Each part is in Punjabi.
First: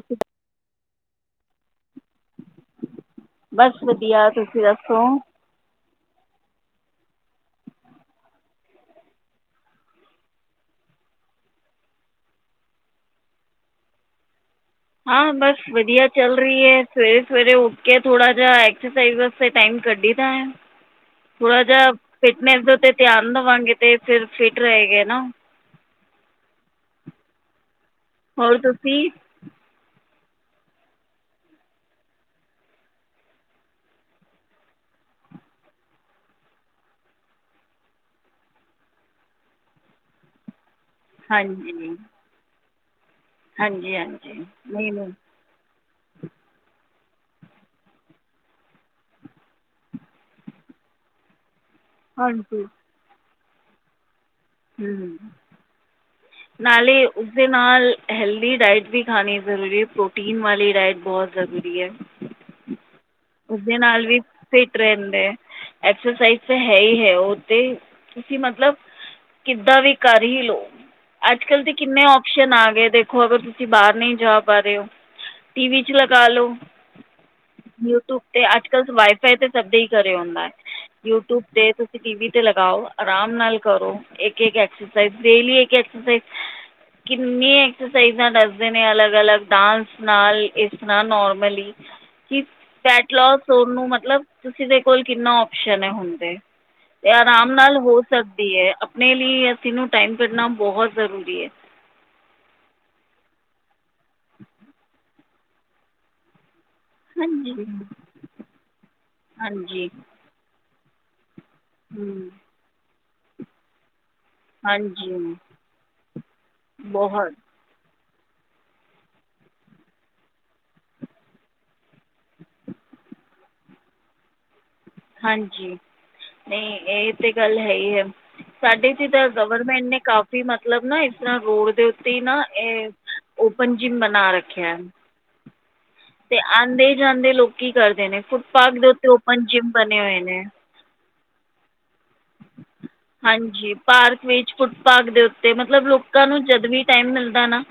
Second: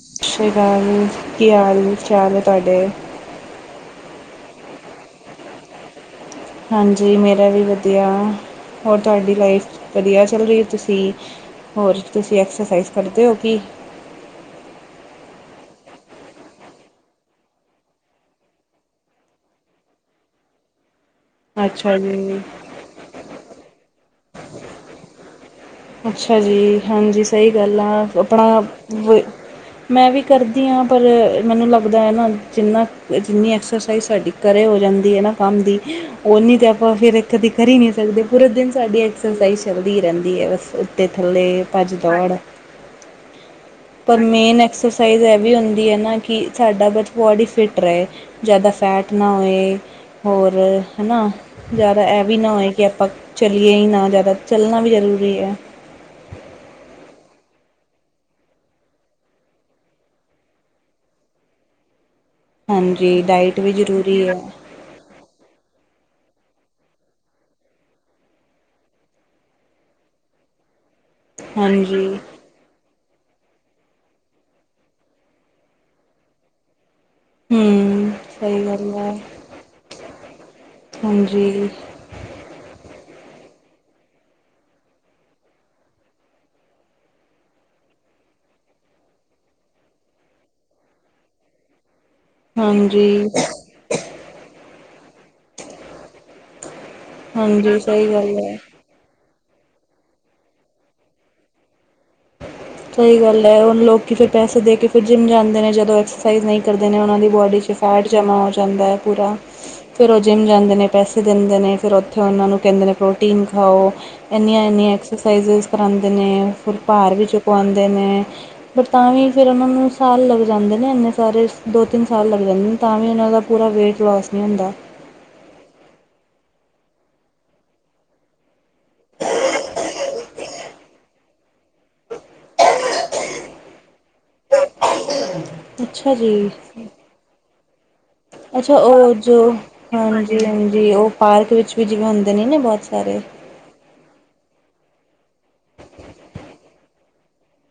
ਸ਼੍ਰੀ ਅਕਾਲ ਸ੍ਰੀ ਅਕਾਲ ਕੀ ਹਾਲ ਚਾਲ ਆ ਤੁਹਾਡੇ। ਬਸ ਵਧੀਆ ਤੁਸੀਂ ਦੱਸੋ। ਹਾਂਜੀ ਮੇਰਾ ਵੀ ਵਧੀਆ ਹੋਰ ਤੁਹਾਡੀ ਲਾਈਫ ਵਧੀਆ ਚੱਲ ਰਹੀ ਹੋ ਤੁਸੀਂ। ਹੋਰ ਤੁਸੀਂ ਐਕਸਰਸਾਈਜ਼ ਕਰਦੇ ਹੋ ਕੀ। ਹਾਂ ਬਸ ਵਧੀਆ ਚੱਲ ਰਹੀ ਹੈ ਸਵੇਰੇ ਸਵੇਰੇ ਉੱਠ ਕੇ ਥੋੜਾ ਜਿਹਾ ਐਕਸਰਸਾਈਜ਼ ਟਾਈਮ ਕੱਢੀ ਤ ਆ ਥੋੜਾ ੜਾ ਜਿਹਾ ਅੱਛਾ ਜੀ ਫਿਟਨਸ ਤੇ ਤਿਆਨ ਵਾਂਗੇ ਤੇ ਫਿਰ ਫਿਟ ਰਹੇ ਗਏ ਨਾ। ਅੱਛਾ ਜੀ ਹਾਂਜੀ ਸਹੀ ਗੱਲ ਆ ਆਪਣਾ। ਹਮ। ਮੈਂ ਵੀ ਕਰਦੀ ਹਾਂ ਪਰ ਮੈਨੂੰ ਲੱਗਦਾ ਹੈ ਨਾ ਜਿੰਨਾ ਜਿੰਨੀ ਐਕਸਰਸਾਈਜ਼ ਸਾਡੀ ਘਰ ਹੋ ਜਾਂਦੀ ਹੈ ਨਾ ਕੰਮ ਦੀ। ਉਹਨੀ ਤੇ ਆਪਾਂ ਫਰ ਕਰੀ ਨੀ ਸਕਦੇ ਪੂਰਾ ਦਿਨ ਸਾਡੀ ਐਕਸਰਸਾਈਜ਼ ਚੱਲਦੀ ਹੀ ਰਹਿੰਦੀ ਹੈ ਬਸ ਉਤੇ ਥੱਲੇ ਭੱਜ ਹਾਂਜੀ ਦੌੜ ਹਾਂਜੀ ਪਰ ਹਾਂਜੀ ਮੇਨ ਨਹੀਂ ਨਹੀਂ। ਐਕਸਰਸਾਈਜ਼ ਇਹ ਵੀ ਹੁੰਦੀ ਹੈ ਨਾ ਕਿ ਸਾਡਾ ਬ ਬੋਡੀ ਫਿਟ ਰਹੇ ਜ਼ਿਆਦਾ ਫੈਟ ਨਾ ਹੋਏ। ਹੋਰ ਹਨਾ। ਜ਼ਿਆਦਾ ਇਹ ਵੀ ਨਾ ਹਾਂਜੀ ਹੋਏ ਕਿ ਆਪਾਂ ਚੱਲੀਏ ਹੀ ਨਾ ਜ਼ਿਆਦਾ ਚੱਲਣਾ ਵੀ ਹਮ, ਜ਼ਰੂਰੀ ਹੈ। [inaudible] ਨਾਲੇ ਉਸਦੇ ਨਾਲ ਹੈਲਦੀ ਡਾਇਟ ਵੀ ਖਾਣੀ ਜ਼ਰੂਰੀ ਪ੍ਰੋਟੀਨ ਵਾਲੀ ਡਾਇਟ ਬਹੁਤ ਜ਼ਰੂਰੀ ਹੈ। ਹਾਂਜੀ ਡਾਇਟ ਵੀ ਜ਼ਰੂਰੀ ਹੈ ਟਡ ਹੈ ਐਕਸਰਸਾਈਜ਼ ਤਾਂ ਹੈ ਹੀ ਹੈ ਉਹ ਤੇ ਤੁਸੀਂ ਮਤਲਬ ਕਿੱਦਾਂ ਵੀ ਕਰ ਹੀ ਲੋਓ ਅੱਜ ਕੱਲ ਤੇ ਕਿਨੇ ਹਾਂਜੀ ਓਪਸ਼ਨ ਆ ਗਏ ਦੇ ਖੋ ਅਗਰ ਤੁਸੀਂ ਬਾਹਰ ਨਹੀਂ ਜਾ ਪਾ ਰਹੇ ਹੋ ਟੀਵ ਚ ਲਗਾ ਲੋ ਹਮ ਯੂਟਿਊਬ ਤੇ ਸਹੀ ਅੱਜ ਕਲ ਗੱਲ ਹੈ ਵਾਈਫਾਈ ਤੇ ਸਭਦੇ ਹੀ ਘਰੇ ਹੁੰਦਾ ਯੂਟਿਊਬ ਹਾਂਜੀ ਤੇ ਟੀਵ ਤੇ ਲਗਾਓ ਆਰਾਮ ਨਾਲ ਕਰੋ ਇੱਕ ਐਕਸਰਸਾਈਜ਼ ਡੇਲੀ ਇੱਕ ਐਕਸਰਸਾਈਜ਼ ਕਿੰਨੀਆਂ ਐਕਸਰਸਾਈਜ਼ਾਂ ਦੱਸਦੇ ਨੇ ਅਲੱਗ ਅਲੱਗ ਡਾਂਸ ਨਾਲ ਇਸਰ ਨੋਰਮਲੀ [unintelligible] ਕਿ ਫੈਟ ਹਾਂਜੀ ਲੋਸਟ ਨੂੰ ਮਤਲਬ ਤੁਸੀਂ ਦੇ ਕੋਲ ਕਿੰਨਾ ਓ ਹੁੰਦੇ ਤੇ ਆਰਾਮ ਨਾਲ ਹਾਂਜੀ ਹੋ ਸਹੀ ਗੱਲ ਸਕਦੀ ਹੈ ਆਪਣੇ ਲਈ ਅਸੀਂਨ ਟਾਈਮ ਕਢਨਾ ਬਹੁਤ ਜ਼ਰੂਰੀ ਹੈ ਸਹੀ ਗੱਲ ਹੈ ਹੁਣ ਲੋਕ ਫਿਰ ਪੈਸੇ ਦੇ ਕੇ ਫਿਰ ਜਿੰਮ ਜਾਂਦੇ ਨੇ ਜਦੋਂਕ ਉਹ ਦੀ ਹਾਂਜੀ ਬੋਡੀ ਚ ਫ਼ੇਟ ਜਾਂਦਾ ਹਾਂਜੀ ਪਿਰ ਜਿੰਮ ਜਾਂਦੇ ਨੇ ਪੈਸੇ ਦਿੰਦੇ ਨੇ ਫਿਰ ਉੱਥੇ ਹੂੰ ਉਹਨਾਂ ਨੂੰ ਕਹਿੰਦੇ ਨੇ ਪ੍ਰੋਟੀਨ ਖਾਓ ਇੰਨੀਆਂ ਇੰਨੀਆਂ ਹਾਂਜੀ ਐਕਸਰਸਾਈਜ਼ਿਸ ਕਰਵਾਉਂਦੇ ਨੇ ਫੁੱਲ ਭਾਰ ਵੀ ਬਹੁਤ ਚੁਕਵਾਉਂਦੇ ਨੇ ਬਟ ਤਾਂ ਵੀ ਫਿਰ ਉਹਨਾਂ ਨੂੰ ਸਾਲ ਲੱਗ ਜਾਂਦੇ ਨੇ ਇੰਨੇ ਸਾਰੇ ਦੋ ਤਿੰਨ ਸਾਲ ਲੱਗ ਜਾਂਦੇ ਨੇ ਤਾਂ ਵੀ ਉਹਨਾਂ ਦਾ ਪੂਰਾ ਵੇਟ ਲਸ ਨਹੀਂ ਹੁੰਦਾ ਹਾਂਜੀ ਨਹੀਂ ਇਹ ਤੇ ਗੱਲ ਹੈ ਹੀ ਹੈ ਸਾਡੇ ਚ ਤਾਂ ਗਵਰਮੈਂਟ ਨੇ ਕਾਫੀ ਮਤਲਬ ਨਾ ਇਸ ਤਰ੍ਹਾਂ ਰੋਡ ਦੇ ਉੱਤੇ ਹੀ ਨਾ ਇਹ ਓਪਨ ਜਿਮ ਬਣਾ ਰੱਖਿਆ ਅੱਛਾ ਤੇ ਜੀ ਆਉਂਦੇ ਜਾਂਦੇ ਲੋਕ ਕੀ ਕਰਦੇ ਨੇ ਅੱਛਾ ਫੁੱਟਪਥ ਦੇ ਉੱਤੇ ਉਹ ਓਪਨ ਜੋ ਜਿੰਮ ਬਣੇ ਹੋਏ ਹਾਂਜੀ ਨੇ ਹਾਂਜੀ ਉਹ ਪਾਰਕ ਵਿੱਚ ਵੀ ਜਿਵੇਂ ਹੁੰਦੇ ਨੇ ਨਾ ਬਹੁਤ ਸਾਰੇ ਹਾਂਜੀ ਪਾਰਕ ਵਿੱਚ ਫੁੱਟਪਥ ਦੇ ਉੱਤੇ ਮਤਲਬ ਲੋਕਾਂ ਨੂੰ ਜਦ ਵੀ ਟਾਈਮ ਮਿਲਦਾ ਨਾ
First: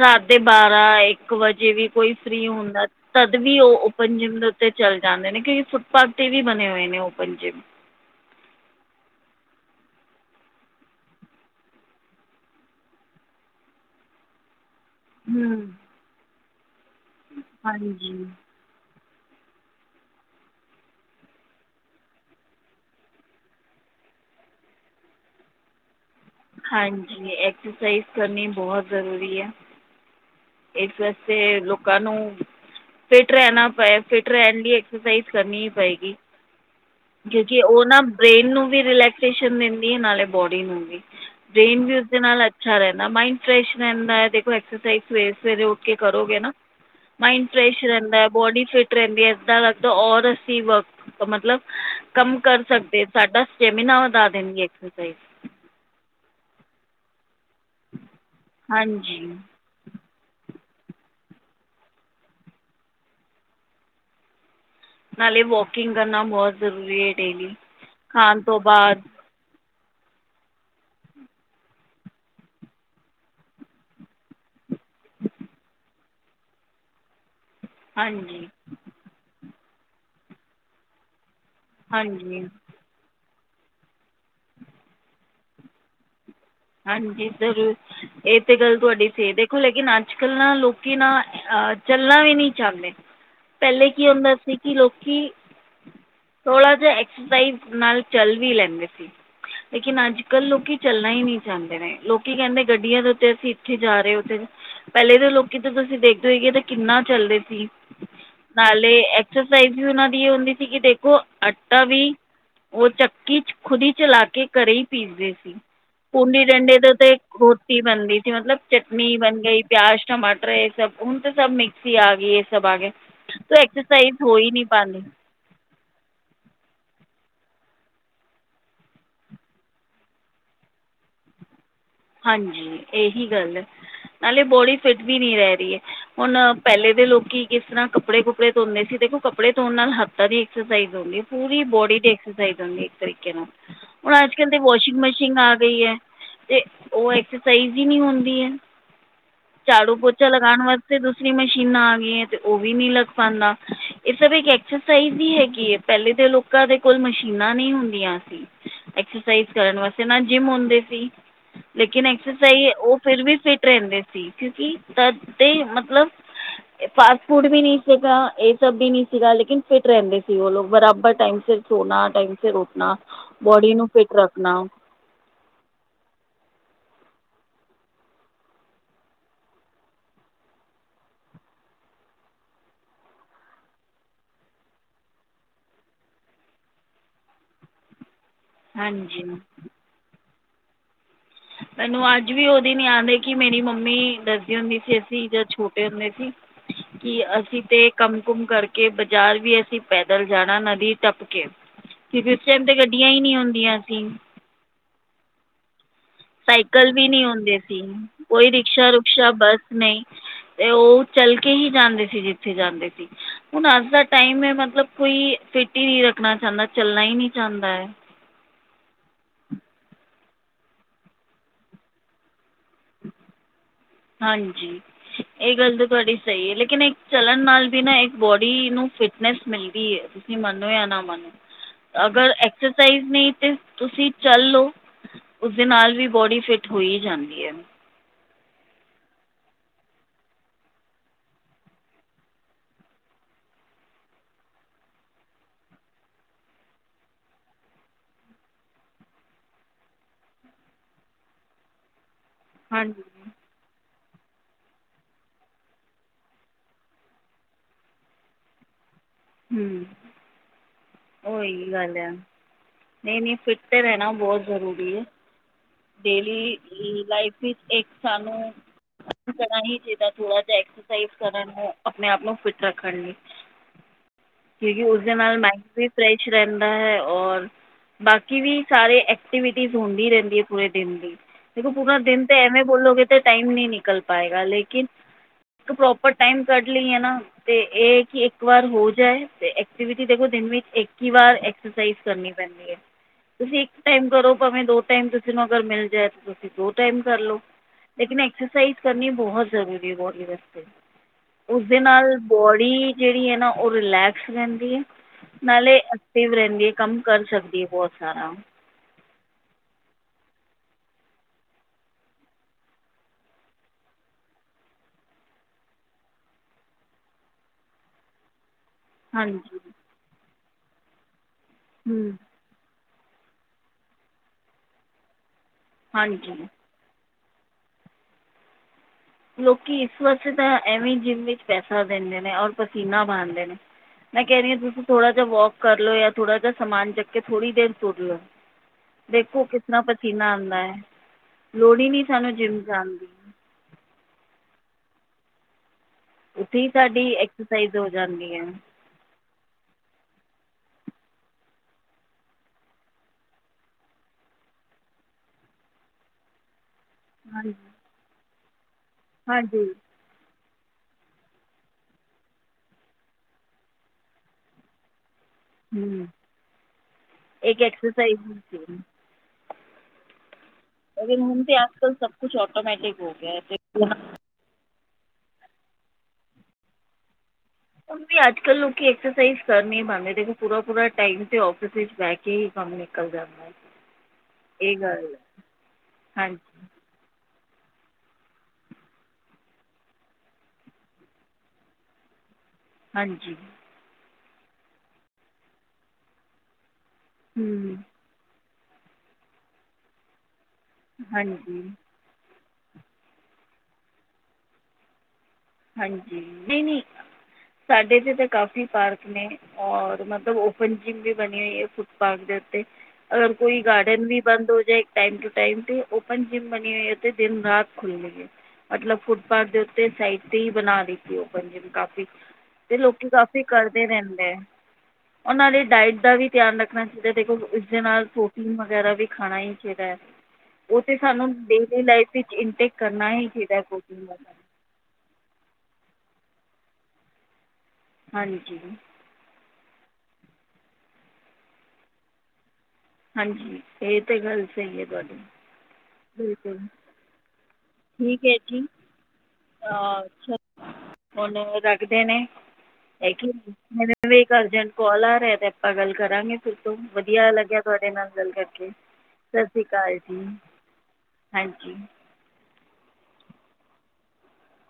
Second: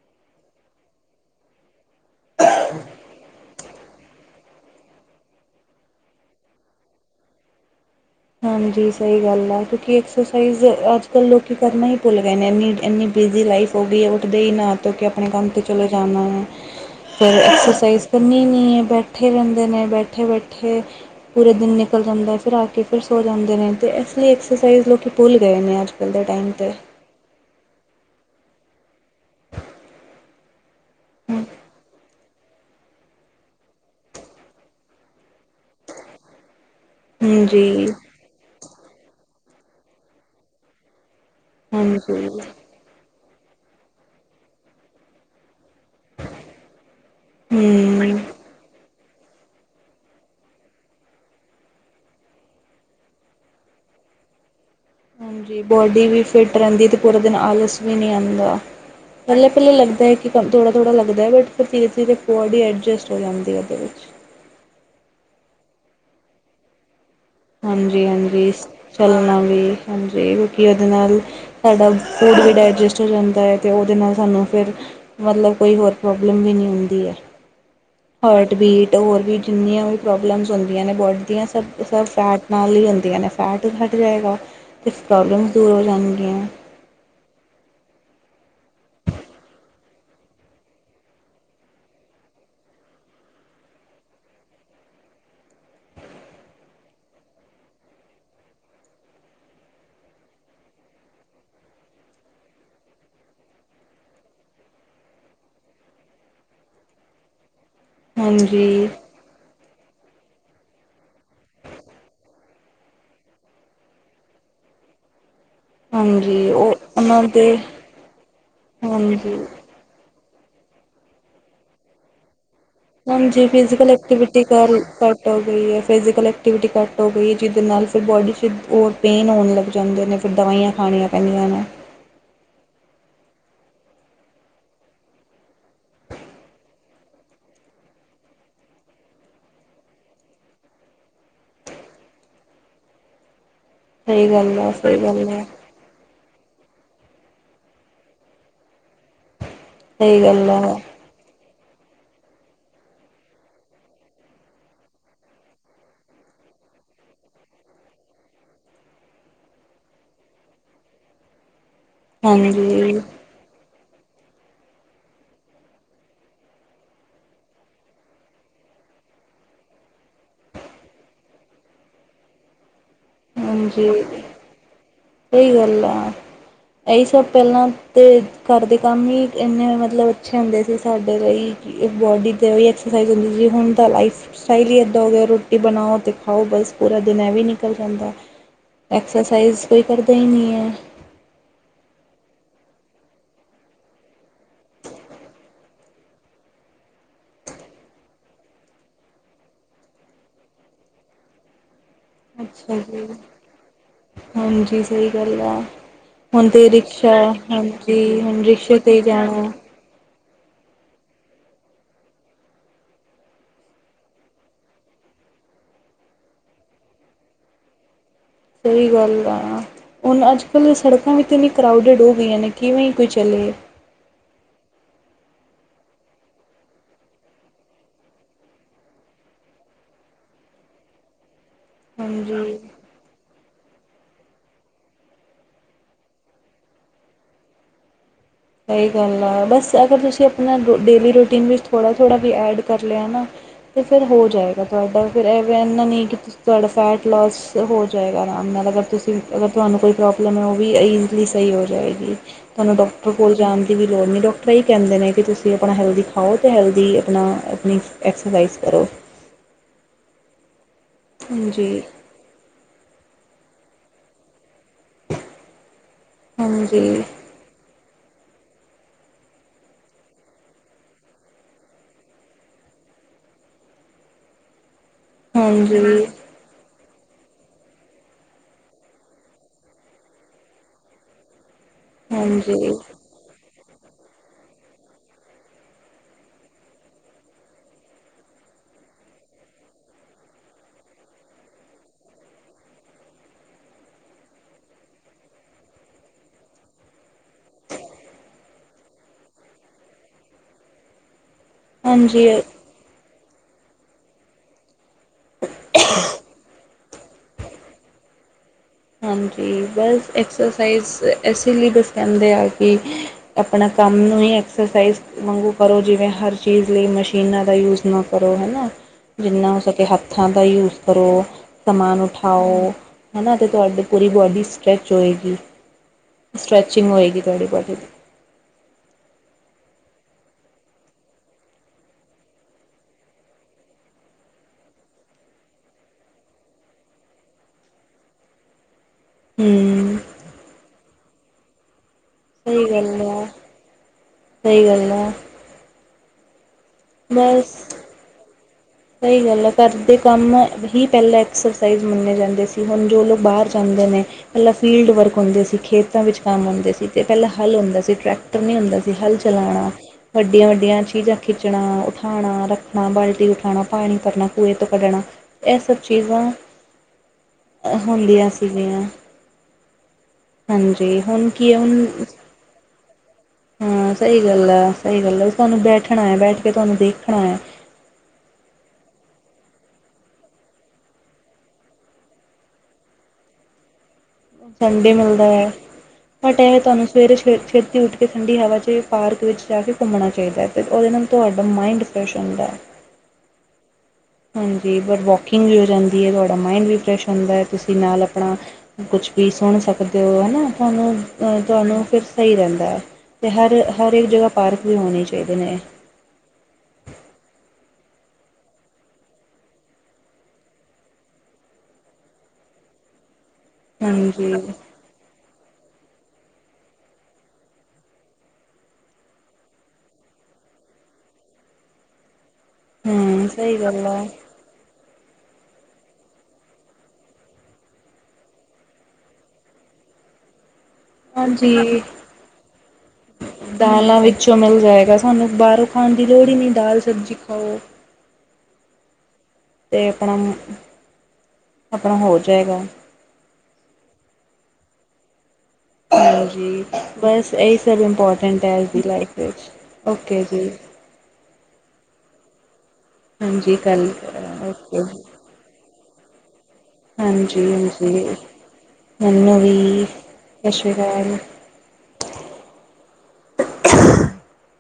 ਰਾਤ ਦੇ ਬਾਰਾਂ ਇੱਕ ਵਜੇ ਵੀ ਕੋਈ ਫ੍ਰਰੀ ਹੁੰਦਾ ਤਦ ਵੀ ਉਹ ਓਪਨ ਜਿੰਮ ਦੇ ਉੱਤੇ ਚੱਲ ਜਾਂਦੇ ਨੇ ਕਿਉਂਕਿ ਫੁੱਟਪਾਥ ਤੇ ਵੀ ਬਣੇ ਹੋਏ ਨੇ ਓਪਨ ਜਿੰਮ ਹਾਂਜੀ ਸਹੀ ਗੱਲ ਆ ਕਿਉਂਕਿ ਐਕਸਰਸਾਈਜ਼ ਅੱਜ ਕੱਲ੍ਹ ਲੋਕ ਕਰਨਾ ਹੀ ਭੁੱਲ ਗਏ ਨੇ ਇੰਨੀ ਇੰਨੀ ਬਿਜ਼ੀ ਲਾਈਫ ਉਹ ਵੀ ਉੱਠਦੇ ਹੀ ਨਾ ਕਿਉਂਕਿ ਆਪਣੇ ਕੰਮ ਤੇ ਹੂੰ ਚਲੇ ਜਾਂਨਾ ਵੈਂ, ਫਿਰ ਐਕਸਰਸਾਈਜ਼ ਹਾਂਜੀ ਕਰਨੀ ਨੀ ਏ, ਬਟ ਠੇ ਰਹਿੰਦੇ ਨੇ, ਬੈਠੇ-ਬੈਠੇ ਪੂਰਾ ਦਿਨ ਨਿਕਲ ਜਾਂਦਾ, ਫਿਰ ਆ ਕੇ ਫਿਰ ਸੋ ਜਾਂਦੇ ਨੇ, ਤੇ ਇਸ ਲਈ ਐਕਸਰਸਾਈਜ਼ ਲੋਕੀ ਭੁੱਲ ਗਏ ਨੇ, ਅੱਜ-ਕੱਲ੍ਹ ਦੇ ਟਾਈਮ ਤੇ। ਹਾਂਜੀ ਐਕਸਰਸਾਈਜ਼ ਕਰਨੀ ਬਹੁਤ ਜ਼ਰੂਰੀ ਐ। ਇਸ ਵਾਸਤੇ ਲੋਕਾਂ ਨੂੰ ਫਿਟ ਰਹਿਣਾ ਪਏ, ਫਿਟ ਰਹਿਣ ਲਈ ਐਕਸਰਸਾਈਜ਼ ਕਰਨੀ ਪਏਗੀ। ਕਿਉਕਿ, ਉਹ ਹਾਂਜੀ ਨਾ ਬ੍ਰੇਨ ਨੂੰ ਵੀ ਰਿਲੈਕਸੇਸ਼ਨ ਦਿੰਦੀ ਐ, ਨਾਲੇ ਬੋਡੀ ਨੂੰ ਵੀ। ਬ੍ਰੇਨ ਵੀ ਉਸਦੇ ਹਾਂਜੀ ਨਾਲ ਅੱਛਾ ਰਹਿੰਦਾ। ਮਾਇੰਡ ਫਰੈਸ਼ ਰਹਿੰਦਾ, ਦੇਖੋ ਐਕਸ ਸਵੇਰ-ਸਵੇਰੇ ਉ ਕੇ ਕਰੋਗੇ ਨਾ, ਮਾਇੰਡ ਫਰੈਸ਼ ਹਮ ਰਹਿੰਦਾ, ਬੋਡੀ ਫਿਟ ਰਹਿੰਦੀ, ਏਦਾਂ ਲੱਗਦਾ ਔਰ ਅਸੀਂ ਵਰ ਮਤਲਬ ਕੰਮ ਕਰ ਸਕਦੇ, ਸਾਡਾ ਸਟੈਮੀਨਾ ਵਧਾ ਦਿੰਦੀ ਐਕਸਰਸਾਈਜ਼। ਜੀ, ਬੋਡੀ ਵੀ ਫਿਟ ਰਹਿੰਦੀ ਤੇ ਪੂਰਾ ਦਿਨ ਆਲਸ ਵੀ ਨੀ ਆਂਦਾ, ਹਾਂਜੀ ਮਲਬ ਪਹਿਲੇ ਲੱਗਦਾ ਐ ਕਿ ਕ ਥੋੜ੍ਹਾ-ਥੋੜ੍ਹਾ ਲਗਦਾ, ਬ ਫ ਧੀ ਧੀਰੇ ਬੋਡੀ ਐਡਜਸਟ ਹੋ ਜਾਂਦੀ ਉਹਦੇ ਵਿੱਚ ਨਾਲੇ ਵੋਕਿੰਗ ਕਰਨਾ ਬਹੁਤ ਜ਼ਰੂਰੀ ਏ। ਹਾਂਜੀ-ਹਾਂਜੀ ਚੱਲਣਾ ਵੀ, ਹਾਂਜੀ ਓ ਕੀ ਉਹਦੇ ਨਾਲ ਸਾਡਾ ਫੂਡ ਵੀ ਡਾਇਜੈਸਟ ਹੋ ਜਾਂਦਾ ਐ ਤੇ ਉਹਦੇ ਨਾਲ ਸਾਨੂੰ ਫਿਰ ਮਤਲਬ ਕੋਈ ਹੋਰ ਪ੍ਰੋਬਲਮ ਵੀ ਨਹੀਂ ਹੁੰਦੀ ਐ। ਹਾਂਜੀ ਹਾਟ-ਬੀਟ, ਹੋਰ ਵੀ ਜਿੰਨੀਆਂ ਵੀ ਪ੍ਰੋਬਲਮਸ ਹੁੰਦੀਆਂ ਨੇ ਬੋਡੀ ਦੀਆਂ ਸਭ ਹਾਂਜੀ। ਜਾਂਦੀਆਂ ਨੇ ਫੈਟ ਵੀ ਹਟ ਜਾਏਗਾ, ਕੁਛ ਪ੍ਰੋਬਲਮਸ ਦੂਰ ਹੋ ਜਾਣਗੀਆਂ। ਹਾਂਜੀ, ਜ਼ਰੂਰ ਇਹ ਤੇ ਗੱਲ ਤੁਹਾਡੀ ਸਹੀ, ਦੇਖੋ ਲੇਕਿਨ ਅੱਜ-ਕੱਲ੍ਹ ਨਾ, ਲੋਕੀ ਨਾ ਆ, ਚੱਲਣਾ ਵੀ ਨਹੀਂ ਚਾਹੁੰਦੇ, ਪਹਿਲੇ ਕੀ ਹੁੰਦਾ ਸੀ ਕਿ ਲੋਕੀ ਥੋੜਾ ਜਿਹਾ ਐਕਸਰਸਾਈਜ਼ ਨਾਲ ਚੱਲ ਵੀ ਲੈਂਦੇ ਸੀ। ਲੇਕਿਨ ਅੱਜ-ਕੱਲ੍ਹ ਲੋਕੀ ਚੱਲਣਾ ਈ ਨੀ ਚਾਂਹਦੇ ਨੇ, ਲੋਕੀ ਕਹਿੰਦੇ ਗੱਡੀਆਂ ਦੇ ਉੱਤੇ ਅਸੀਂ ਇੱਥੇ ਜਾ ਰੇ, ਉਥੇ ਪਹਿਲੇ ਦੇ ਲੋਕੀ ਤਾਂ ਤੁਸੀਂ ਦੇਖਦੇ ਹੋਏ ਕਿ, ਇਹ ਤੇ ਕਿੰਨਾ ਚੱਲਦੇ ਸੀ। ਹਾਂਜੀ ਨਾਲੇ ਸਫ਼ਾਈ ਵੀ ਉਹਨਾਂ ਦੀ ਇਹ ਹੁੰਦੀ ਸੀ ਕਿ ਦੇਖੋ, ਆਟਾ ਵੀ ਉਹ ਚੱਕੀ 'ਚ ਖੁਦ ਈ ਚਲਾ ਕੇ, ਘਰੇ ਈ ਪੀਸਦੇ ਸੀ। ਹਾਂਜੀ ਉਹ ਕੂਡੀ-ਡੰਡੇ ਦੇ ਉਤੇ ਉਹਨਾਂ ਦੇ ਖੋਤੀ ਬਣਦੀ ਸੀ, ਮਤਲਬ ਚਟਨੀ ਬਣ ਹਾਂਜੀ ਗਈ ਪਿਆਜ, ਟਮਾਟਰ ਇਹ ਸਭ, ਹੁਣ ਤਾਂ ਸਭ ਮਿਕਸੀ ਆ ਗੀ ਏ, ਇਹ ਸਭ ਆ ਗੇ। ਹਾਂਜੀ, ਫਿਜੀਕ਼ਲ ਐਕਟੀਵਿਟੀ ਕਰ-ਕਰ ਘੱਟ ਹੋ ਗਈ ਐ, ਫਿਜੀਕਲ ਐਕਟੀਵਿਟੀ ਘੱਟ ਹੋ ਗ‌ਈ ਏ, ਜਿਹਦੇ ਨਾਲ ਫਿਰ ਬੋਡੀ 'ਚ ਉਹ ਪੇਨ ਹੋਣ ਲੱਗ ਜਾਂਦੇ ਨੇ। ਫਿਰ ਦਵਾਈਆਂ ਖਾਣੀਆਂ ਪੈਂਦੀਆਂ ਨੇ। ਹਾਂਜੀ, ਇਹੀ ਗੱਲ ਐ, ਨਾਲੇ ਬੋਡੀ ਫਿਟ ਵੀ ਨੀ ਰਹਿ ਰਹੀ ਐ। ਹੁਣ ਪਹਿਲੇ ਦੇ ਲੋਕੀ ਕਿਸ ਤਰ੍ਹਾਂ ਕੱਪੜੇ-ਕੁੱਪੜੇ ਧੋਂਦੇ ਸੀ। ਦੇਖੋ ਕੱਪੜੇ ਧੋਣ ਨਾਲ ਹੱਥ ਦੀ ਐਕਸਰਸਾਈਜ਼ ਹੁੰਦੀ, ਪੂਰੀ ਬੋਡੀ ਦੀ ਐਕਸਰਸਾਈਜ਼ ਹੁੰਦੀ ਇੱਕ ਤਰੀਕੇ ਨਾ। ਹੁਣ ਸਹੀ ਅੱਜ-ਕਲ੍ਹ ਤੇ ਗੱਲ ਆ ਵੋਸ਼ਿੰਗ ਸਹੀ ਗੱਲ ਮਸ਼ੀਨ ਆ ਗਈ ਐ। ਤੇ ਉਹ ਐਕਸਰਸਾਈਜ਼ ਈ ਨੀ ਹੁੰਦੀ ਐ, ਝਾੜੂ ਸਹੀ ਪੋਚਾ ਗੱਲ ਆ ਲਗਾਣ ਵਾਸਤੇ ਤੇ ਦੂਸਰੀ ਮਸ਼ੀਨਾਂ ਆਗੀਆਂ ਤੇ ਉਹ ਵੀ ਨੀ ਲੱਗ ਪਾਂਦਾ। ਇਹ ਸਭ ਇੱਕ ਐਕਸਰਸਾਈਜ਼ ਈ ਹੈਗੀ ਐ, ਪਹਿਲੇ ਦੇ ਲੋਕਾਂ ਦੇ ਕੋਲ਼ ਮਸ਼ੀਨਾਂ ਨਹੀਂ ਹੁੰਦੀਆਂ ਸੀ। ਐਕਸਰਸਾਈਜ਼ ਕਰਨ ਵਾਸਤੇ ਨਾ ਜਿੰਮ ਹੁੰਦੇ ਸੀ। ਲੇਕਿਨ ਐਕਸਰਸਾਈਜ਼, ਉਹ ਹਾਂਜੀ ਫਿਰ ਵੀ ਫਿਟ ਰਹਿੰਦੇ ਸੀ, ਕਿਉਂਕਿ ਤਦ ਦੇ ਮਤਲਬ ਫਾਸਟ-ਫੂਡ ਵੀ ਨੀ ਸੀਗਾ, ਇਹ ਸਭ ਵੀ ਨਹੀਂ ਸੀਗਾ, ਲੇਕਿਨ ਫਿਟ ਰਹਿੰਦੇ ਸੀ ਉਹ ਲੋਕ, ਬਰਾਬਰ ਟਾਈਮ ਸਿਰ ਸੋਣਾ ਟਾਈਮ ਸਿਰ ਉੱਠਣਾ, ਬੋਡੀ ਨੂੰ ਹਾਂਜੀ ਫਿਟ ਰੱਖਣਾ। ਸਹੀ ਗੱਲ ਐ। ਇਹੀ ਸਭ ਪਹਿਲਾਂ ਤਾਂ ਘਰ ਦੇ ਕੰਮ ਹੀ ਇੰਨੇ ਮਤਲਬ ਅੱਛੇ ਹੁੰਦੇ ਸੀ ਸਾਡੇ ਲਈ। ਬੋਡੀ 'ਤੇ ਵੀ ਐਕਸਰਸਾਈਜ਼ ਹੁੰਦੀ ਸੀ। ਹੁਣ ਤਾਂ ਲਾਈਫ ਸਟਾਈਲ ਹੀ ਇੱਦਾਂ ਹੋ ਗਿਆ। ਰੋਟੀ ਬਣਾਓ ਅਤੇ ਖਾਓ ਬਸ ਪੂਰਾ ਦਿਨ ਇਹ ਵੀ ਨਿਕਲ ਜਾਂਦਾ। ਹਾਂਜੀ ਐਕਸਰਸਾਈਜ਼ ਕੋਈ ਕਰਦਾ ਹੀ ਨਹੀਂ ਹੈ। ਮੈਨੂੰ ਅੱਜ ਵੀ ਉਹ ਦਿਨ ਯਾਦ ਹੈ ਕਿ ਮੇਰੀ ਮੰਮੀ ਦੱਸਦੀ ਹੁੰਦੀ ਸੀ, ਅਸੀਂ ਜਦੋਂ ਛੋਟੇ ਹੁੰਦੇ ਸੀ। ਕਿ ਅਸੀਂ ਤੇ ਕੰਮ ਕੁੰਮ ਕਰਕੇ ਬਾਜ਼ਾਰ ਵੀ ਅਸੀਂ ਪੈਦਲ ਜਾਣਾ ਨਦੀ ਟੱਪ ਕੇ। ਕਿਸੇ ਟਾਈਮ ਤੇ ਅੱਛਾ ਜੀ, ਗੱਡੀਆਂ ਹੀ ਨਹੀਂ ਆਂਦੀਆਂ ਸੀ। ਹਾਂਜੀ ਸਹੀ ਗੱਲ ਆ। ਹੁਣ ਤੇ ਸਾਈਕਲ ਵੀ ਰਿਕਸ਼ਾ ਨਹੀਂ ਹੁੰਦੇ ਸੀ ਹਾਂਜੀ ਹੁਣ ਕੋਈ ਰਿਕਸ਼ੇ ਰਿਕਸ਼ਾ ਤੇ ਹੀ ਰੁਕਸ਼ਾ ਜਾਣਾ। ਬੱਸ ਨਹੀਂ ਤੇ ਉਹ ਚਲ ਕੇ ਹੀ ਜਾਂਦੇ ਸੀ ਜਿੱਥੇ ਜਾਂਦੇ ਸੀ। ਹੁਣ ਅੱਜ ਦਾ ਟਾਈਮ ਮਤਲਬ ਕੋਈ ਫਿਟ ਹੀ ਨਹੀਂ ਰੱਖਣਾ ਚਾਹੁੰਦਾ ਚੱਲਣਾ ਹੀ ਨਹੀਂ ਚਾਹੁੰਦਾ ਹੈ। ਸਹੀ ਗੱਲ ਆ। ਹੁਣ ਅੱਜ ਕੱਲ ਸੜਕਾਂ ਵੀ ਤਾਂ ਇੰਨੀ ਕਰਾਊਡ ਹੋ ਗਈਆਂ ਨੇ ਕਿਵੇਂ ਕੋਈ ਚਲੇ? ਹਾਂਜੀ ਇਹ ਗੱਲ ਤਾਂ ਤੁਹਾਡੀ ਸਹੀ ਹੈ। ਲੇਕਿਨ ਇੱਕ ਚਲਣ ਨਾਲ ਵੀ ਨਾ ਇੱਕ ਬੋਡੀ ਨੂੰ ਫਿਟਨੈਸ ਮਿਲਦੀ ਹੈ। ਤੁਸੀਂ ਮੰਨੋ ਜਾਂ ਨਾ ਮੰਨੋ ਅਗਰ ਐਕਸ ਹਾਂਜੀ। ਐਕਸਰਸਾਈਜ਼ ਨਹੀਂ ਤੇ ਤੁਸੀਂ ਚੱਲ ਲਓ। ਉਸਦੇ ਨਾਲ ਵੀ ਬੋਡੀ ਫਿਟ ਹੋਈ ਜਾਂਦੀ ਹੈ। ਸਹੀ ਗੱਲ ਆ। ਬਸ ਅਗਰ ਤੁਸੀਂ ਆਪਣਾ ਡੇਲੀ ਰੂਟੀਨ ਵਿੱਚ ਥੋੜਾ ਥੋੜਾ ਵੀ ਐਡ ਕਰ ਲਿਆ ਨਾ। ਤੇ ਫਿਰ ਹੋ ਜਾਏਗਾ। ਤੁਹਾਡਾ ਫਿਰ ਐਵੇਂ ਇਨਾ ਨਹੀਂ ਤੁਹਾਡਾ ਫੈਟ ਲੋਸ ਹੋ ਜਾਏਗਾ ਆਰਾਮ ਨਾਲ। ਅਗਰ ਤੁਸੀਂ ਅਗਰ ਤੁਹਾਨੂੰ ਕੋਈ ਪ੍ਰੋਬਲਮ ਹੈ ਉਹ ਵੀ ਇ ਉਹ ਵੀ ਸਹੀ ਹੋ ਜਾਏਗੀ। ਤੁਹਾਨੂੰ ਡਾਕ ਜਾਣ ਦੀ ਵੀ ਲੋੜ ਨਹੀਂ। ਡਾਕਟਰ ਇਹੀ ਕਹਿੰਦੇ ਨੇ ਕਿ ਤੁਸੀਂ ਆਪਣਾ ਹੈਲਦੀ ਖਾਓ ਅਤੇ ਹੈਲਦੀ ਆਪਣਾ ਆਪਣੀ ਐਕਸਰਸਾਈਜ਼ ਕਰੋ। ਹੂੰ ਉਹੀ ਹਾਂਜੀ ਗੱਲ ਆ। ਨਹੀਂ ਨਹੀਂ ਫਿਟ ਤਾਂ ਰਹਿਣਾ ਬਹੁਤ ਜ਼ਰੂਰੀ ਹੈ। ਹਾਂਜੀ ਡੇਲੀ ਲਾਈਫ ਵਿੱਚ ਇੱਕ ਸਾਨੂੰ ਕਹਿਣਾ ਚਾਹੀਦਾ ਥੋੜਾ ਜਿਹਾ ਐਕਸਰਸਾਈਜ਼ ਕਰਨ ਨੂੰ ਆਪਣੇ ਆਪ ਨੂੰ ਫਿਟ ਰੱਖਣ ਲਈ। ਕਿਉਂਕਿ ਉਹਦੇ ਨਾਲ ਮਾਈਂਡ ਵੀ ਹਾਂਜੀ ਫਰੈਸ਼ ਰਹਿੰਦਾ ਹੈ। ਔਰ ਬਾਕੀ ਵੀ ਸਾਰੇ ਐਕਟੀਵਿਟੀਜ਼ ਹੁੰਦੀ ਰਹਿੰਦੀ ਹੈ। ਪੂਰੇ ਦਿਨ ਦੀ ਦੇਖੋ ਪੂਰਾ ਦਿਨ ਤਾਂ ਐਵੇਂ ਹਾਂਜੀ ਬੋਲੋਗੇ ਤੇ ਟਾਈਮ ਨਹੀਂ ਨਿਕਲ ਪਾਏਗਾ ਲੇਕਿਨ ਇੱਕ ਪ੍ਰੋਪਰ ਟਾਈਮ ਕੱਢ ਲਈਏ ਨਾ। ਤੇ ਇਹ ਕਿ ਇੱਕ ਵਾਰ ਹੋ ਜਾਏ ਤੇ ਐਕਟੀਵਿਟੀ ਦੇਖੋ ਦਿਨ ਵਿਚ ਇੱਕ ਹੀ ਵਾਰ ਐਕਸਰਸਾਈਜ਼ ਕਰਨੀ ਪੈਂਦੀ ਹੈ ਤੁਸੀਂ ਇੱਕ ਟਾਈਮ ਕਰੋ ਭਾਵੇਂ ਦੋ ਟਾਈਮ ਫਿਲਮ ਅਗਰ ਮਿਲ ਜਾਏ ਤਾਂ ਤੁਸੀਂ ਦੋ ਟਾਈਮ ਕਰ ਲੋ। ਐਕਸਰਸਾਈਜ਼ ਕਰਨੀ ਬਹੁਤ ਜ਼ਰੂਰੀ ਹੈ ਬੋਡੀ ਵਾਸਤੇ। ਉਸਦੇ ਨਾਲ ਹਾਂਜੀ ਬੋਡੀ ਜਿਹੜੀ ਹੈ ਨਾ ਉਹ ਰਿਲੈਕਸ ਰਹਿੰਦੀ ਹੈ। ਨਾਲੇ ਐਕਟਿਵ ਰਹਿੰਦੀ ਹੈ ਕੰਮ ਕਰ ਸਕਦੀ ਹੈ ਬਹੁਤ ਸਾਰਾ। ਹਾਂਜੀ ਬਸ ਐਕਸਰਸਾਈਜ਼ ਇਸ ਲਈ ਕੁਛ ਕਹਿੰਦੇ ਆ ਕਿ ਆਪਣਾ ਕੰਮ ਨੂੰ ਹੀ ਐਕਸਰਸਾਈਜ਼ ਵਾਂਗੂ ਕਰੋ ਜਿਵੇਂ ਹਰ ਚੀਜ਼ ਲਈ ਮਸ਼ੀਨਾਂ ਦਾ ਯੂਜ਼ ਨਾ ਕਰੋ ਹਨਾ। ਜਿੰਨਾ ਹਾਂਜੀ ਹੋ ਸਕੇ ਹੱਥਾਂ ਦਾ ਯੂਜ ਕਰੋ ਸਮਾਨ ਹੂੰ ਉਠਾਓ ਹਨਾ ਤੇ ਤੁਹਾਡੇ ਪੂਰੀ ਬੋਡੀ ਸਟਰ੍ਰੈਚ ਹੋਏਗੀ। ਹਾਂਜੀ। ਚਿੰਗ ਹੋਈ ਦੀ ਤੁਹਾਡੀ ਬੋਡੀ ਲੋਕੀ ਇਸ ਵਾਸਤੇ ਤਾਂ ਐਵੇਂ ਜਿੰਮ ਵਿੱਚ ਪੈਸਾ ਦਿੰਦੇ ਨੇ ਔਰ ਪਸੀਨਾ ਬਣਦੇ ਨੇ। ਮੈਂ ਕੈ ਰਹੀ ਹਾਂ ਤੁਸੀਂ ਥੋੜਾ ਜੇਹਾ ਵੋਕ ਕਰ ਲ ਲੋ ਜਾਂ ਥੋੜਾ ਜਿਹਾ ਸਮਾਨ ਚੱਕ ਕੇ ਥੋੜ੍ਹੀ ਦੇਰ ਤੁਰ ਲੋ। ਦੇਖੋ ਕਿਤਨਾ ਹਮ ਪਸੀਨਾ ਆਂਦਾ ਹੈ ਲੋੜ ਈ ਨੀ ਸਾਨੂੰ ਜਿਮ ਸਹੀ ਗੱਲ ਜਾਣਦੀ। ਆ ਸਹੀ ਗੱਲ ਨਾ। ਉੱਥੇ ਈ ਸਾਡੀ ਬਸ ਐਕਸਸਾਈਜ਼ ਹੋ ਜਾਂਦੀ ਹੈ। ਸਹੀ ਗੱਲ ਆ ਘਰ ਦੇ ਕੰਮ ਹੀ ਪੈਲਾਂ ਐਕਸਰਸਾਈਜ਼ ਮੰਨੇ ਜਾਂਦੇ ਸੀ ਹੁਣ ਜੋ ਲੋਕ ਬਾਰ ਜਾਂਦੇ ਨੇ। ਪੈਲਾਂ ਫੀਲਡ ਵਰਕ ਹੁੰਦੇ ਸੀ ਖੇਤਾਂ ਵਿੱਚ ਕੰਮ ਹੁੰਦੇ ਸੀ। ਅਤੇ ਪੈਲਾਂ ਹਾਂਜੀ ਹੱਲ ਹੁੰਦਾ ਸੀ ਟਰੈਕਟਰ ਨਹੀਂ ਹੁੰਦਾ ਸੀ ਹੱਲ ਚਲਾਣਾ। ਹਾਂਜੀ ਵੱਡੀਆਂ ਵੱਡੀਆਂ ਚੀਜ਼ਾਂ ਖਿੱਚਣਾ ਉਠਾਣਾ ਰੱਖਣਾ ਬਾਲਟੀ। ਖਾਣਾ ਪਾਣੀ ਭਰਣਾ ਕੂਏ ਤੋਂ ਕੱਢਣਾ ਐ ਸਭ ਹਮ, ਚੀਜ਼ਾਂ ਹੁੰਦੀਆਂ ਸੀਗੀਆਂ। ਹਾਂਜੀ ਹੁਣ ਕੀ ਹੈ ਹੁਣ। ਕੁਛ ਆਟੋਮੈਟਿਕ ਹੋ ਗਿਆ। ਹਾਂ ਸਹੀ ਗੱਲ ਹੈ ਸਹੀ ਗੱਲ ਹੈ ਤੁਹਾਨੂੰ ਬੈਠਣਾ ਹੈ ਬੈਠ ਕੇ ਤੁਹਾਨੂੰ ਦੇਖਣਾ ਹੈ। ਹੁਣ ਵੀ ਅੱਜ ਕੱਲ੍ਹ ਲੋਕੀ ਐਕਸਰਸਾਈਜ਼ ਕਰ ਨੀ ਪਾਂਦੇ ਨੇ ਪੂਰਾ ਪੂਰਾ ਟਾਈਮ ਤੇ ਆਫਿਸ ਵਿੱਚ ਬੈ ਕੇ ਹੀ ਕੰਮ ਨਿਕਲ ਜਾਂਦਾ। ਇਹ ਸੰਡੇ ਗੱਲ ਮਿਲਦਾ ਹੈ ਬਟ ਇਹ ਵੇ ਤੁਹਾਨੂੰ ਸਵੇਰੇ ਛੇ ਛੇਤੀ ਉੱਠ ਕੇ ਠੰਡੀ ਹਵਾ 'ਚ ਪਾਰਕ ਵਿੱਚ ਜਾ ਕੇ ਘੁੰਮਣਾ ਚਾਈਦਾ ਅਤੇ ਉਹਦੇ ਨਾਲ ਤੁਹਾਡਾ ਮਾਇੰਡ ਦਸ਼ਓਂਦਾ। ਹਾਂਜੀ। ਹਾਂਜੀ ਬਟ ਵੋਕਿੰਗ ਵੀ ਹੋ ਜਾਂਦੀ ਹੈ ਤੁਹਾਡਾ ਮਾਇੰਡ ਵੀ ਫਰੈਸ਼ ਹੁੰਦਾ ਹੈ ਤੁਸੀਂ ਹੂੰ ਨਾਲ ਆਪਣਾ ਕੁਛ ਵੀ ਸੁਣ ਸਕਦੇ ਹੋ ਹਨ ਨਾ ਤੁਹਾਨੂੰ ਅਹ ਹਾਂਜੀ ਤੁਹਾਨੂੰ ਫਿਰ ਸਹੀ ਰੈਂਦਾ ਹੈ ਅਤੇ ਹਰ ਹਰ ਇੱਕ ਜਗ੍ਹਾ ਪਾਰਕ ਵੀ ਹੋਣੇ ਚਾਈਦੇ ਨੇ। ਹਾਂਜੀ ਨਹੀਂ ਨਹੀਂ ਸਾਡੇ ਏਥੇ ਤਾਂ ਕਾਫੀ ਪਾਰਕ ਨੇ। ਔਰ ਮਤਲਬ ਓਪਨ ਜਿੰਮ ਵੀ ਬਣੀ ਹੋਈ ਹੈ ਫੁੱਟਪਾਥ ਦੇ ਉੱਤੇ ਅਗਰ ਕੋਈ ਗਾਰਡਨ ਵੀ ਹਾਂਜੀ ਬੰਦ ਹੋ ਜਾਏ। Time to time open gym ਬਣੀ ਹੋਈ ਉੇ ਦਿਨ ਰਾਤ ਖੁੱਲਦੀ ਏ। ਮਤਲਬ ਫੁਟਪਾਥ ਦੇ ਉਤੇ ਸਈਡ ਬਣਾ ਦਿੱਤੀ ਓ ਪੰਜ ਜਵੇ ਕਾਫੀ ਤੇ ਲੋਕੀ ਹਮ ਕਾਫੀ ਸਹੀ ਕਰਦੇ ਗੱਲ ਰੈਂਦੇ ਆ। ਉਹਨਾਂ ਦੀ ਡਾਇਟ ਦਾ ਵੀ ਧਿਆਨ ਰੱਖਣਾ ਚਾਈਦਾ ਹੈ ਦੇਖੋ ਇਸਦੇ ਨਾਲ ਪ੍ਰੋਟੀਨ ਵਗੈਰਾ ਵੀ ਖਾਣਾ ਹੀ ਚਾਈਦਾ ਹੈ। ਉਹ ਤੇ ਸਾਨੂੰ ਡੇਲੀ ਹਾਂਜੀ ਲਾਈਫ ਵਿਚ ਇਨਟੇਕ ਕਰਨਾ ਹੀ ਚਾਈਦਾ ਦਾਲਾਂ ਕੋਚਿੰਗ ਵਿੱਚੋਂ ਮਿਲ ਜਾਏਗਾ। ਤੁਹਾਨੂੰ ਬਾਰੋਂ ਖਾਣ ਦੀ ਲੋੜ ਹੀ ਨਹੀਂ ਦਾਲ ਸਬਜ਼ੀ ਖਾਓ। ਹਾਂਜੀ। ਅਤੇ ਆਪਣਾ ਆਪਣਾ ਹੋ ਜਾਏਗਾ। ਹਾਂਜੀ ਇਹ ਤੇ ਗੱਲ ਸਹੀ ਹੈ ਤੁਹਾਡੀ ਬਿਲਕੁਲ ਹਾਂਜੀ ਬਸ ਇਹੀ ਸਭ ਠੀਕ ਇੰਪੋਰਟੈਂਟ ਹੈ ਜੀ ਅਜ ਦੀ ਲਾਈਫ ਵਿੱਚ ਓਕੇ ਚਲੋ ਜੀ ਹੁਣ ਰੱਖਦੇ ਨੇ ਹਾਂਜੀ ਮ ਕੱਲ ਵੀ ਇੱਕ ਅਰਜੈਂਟ ਓਕੇ ਜੀ ਕਾਲ ਆ ਰੇਐ ਤੇ ਆਪਾਂ ਗੱਲ ਕਰਾਂਗੇ ਫਿਰ ਤੋਂ ਵਧੀਆ ਹਾਂਜੀ ਲੱਗਿਆ ਤੁਹਾਡੇ ਨਾਲ ਹਾਂਜੀ ਗੱਲ ਕਰਕੇ ਸਤਿ ਸ੍ਰੀ ਅਕਾਲ ਜੀ ਅਤੇ ਗੱਲ ਹਾਂਜੀ